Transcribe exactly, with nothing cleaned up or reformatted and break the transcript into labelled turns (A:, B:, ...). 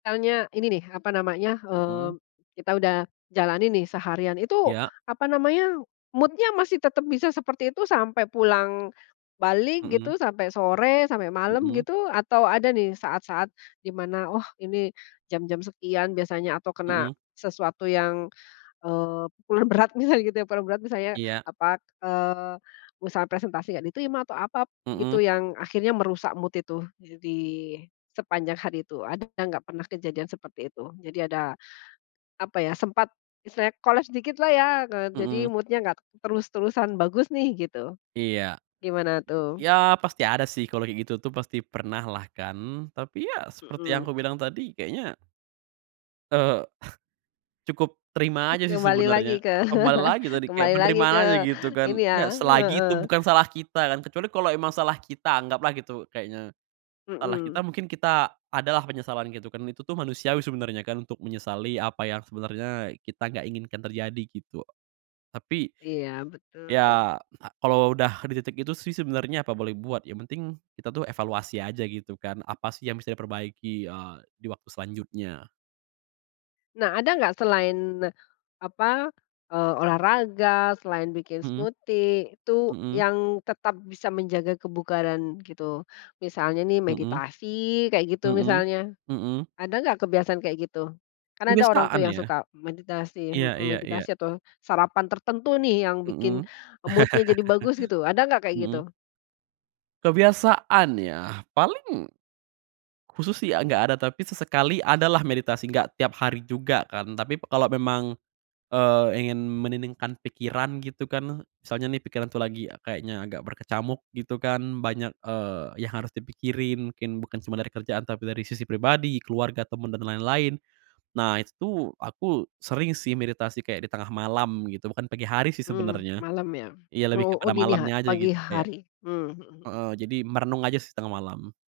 A: Misalnya ini nih, apa namanya eee,
B: Mhm.
A: kita udah jalani nih seharian itu
B: Ya.
A: apa namanya, mood-nya masih tetap bisa seperti itu sampai pulang balik
B: Mhm.
A: gitu, sampai sore, sampai malam
B: Mhm.
A: gitu, atau ada nih saat-saat di mana, oh ini jam-jam sekian biasanya, atau kena
B: Mhm.
A: sesuatu yang, eee, pul berat misalnya gitu ya, paling berat misalnya
B: Iya.
A: apa, eee, misalnya presentasi gak diterima atau apa gitu
B: Mhm.
A: yang akhirnya merusak mood itu, eee, di sepanjang hari itu, ada nggak pernah kejadian seperti itu? Jadi ada apa ya, sempat misalnya koles dikit lah ya, eee, jadi
B: Mhm.
A: mood-nya nggak terus-terusan bagus nih gitu,
B: Iya.
A: gimana tuh?
B: Ya pasti ada sih kalau kayak gitu tuh, pasti pernah lah kan, tapi ya seperti yang
A: Mhm.
B: aku bilang tadi kayaknya eee, cukup terima aja sih
A: Kembali
B: sebenernya,
A: lagi ke
B: kembali lagi tadi kayak
A: kembali lagi ke
B: penerimaan aja gitu
A: ini
B: kan.
A: ya,
B: Ya selagi itu
A: heeh.
B: bukan salah kita kan, kecuali kalo emang salah kita anggaplah gitu, kayaknya, salah kita
A: Mhm.
B: mungkin kita adalah penyesalan gitu kan, itu tuh manusiawi sebenernya kan untuk menyesali apa yang sebenernya kita gak inginkan terjadi, gitu. Tapi
A: Iya betul.
B: ya kalo udah di titik itu sih sebenernya apa boleh buat, yang penting kita tuh evaluasi aja gitu kan, apa sih yang bisa diperbaiki, eee, di waktu selanjutnya.
A: Nah ada gak selain apa eee, olahraga, selain bikin
B: Mhm.
A: smoothie, itu
B: Mhm.
A: yang tetap bisa menjaga kebugaran gitu? Misalnya nih
B: Mhm.
A: meditasi kayak gitu
B: Mhm.
A: misalnya.
B: Mhm.
A: Ada gak kebiasaan kayak gitu? Kan ada orang tuh
B: Kebiasaan
A: yang
B: ya.
A: suka meditasi
B: Iya
A: mhm,
B: iya iya.
A: atau sarapan tertentu nih yang bikin
B: Mhm.
A: mood-nya jadi bagus gitu, ada nggak kayak gitu?
B: Mhm. Kebiasaan ya, paling khusus sih, eee, gak ada, tapi sesekali adalah meditasi, gak tiap hari juga kan. Tapi kalau memang, eee, ingin meniningkan pikiran gitu kan, misalnya nih pikiran tuh lagi kayaknya agak berkecamuk gitu kan, banyak, eee, yang harus dipikirin mungkin bukan cuma dari kerjaan, tapi dari sisi pribadi, keluarga, temen, dan lain-lain. Nah itu aku sering sih meditasi kayak di tengah malam gitu, bukan pagi hari sih
A: Mmm,
B: sebenernya,
A: malam ya.
B: ya lebih
A: Oh oh
B: pada
A: dini ha
B: malamnya aja
A: pagi
B: gitu kayak
A: hari? Mmm, mhm mhm.
B: heeh, jadi merenung aja sih tengah malam.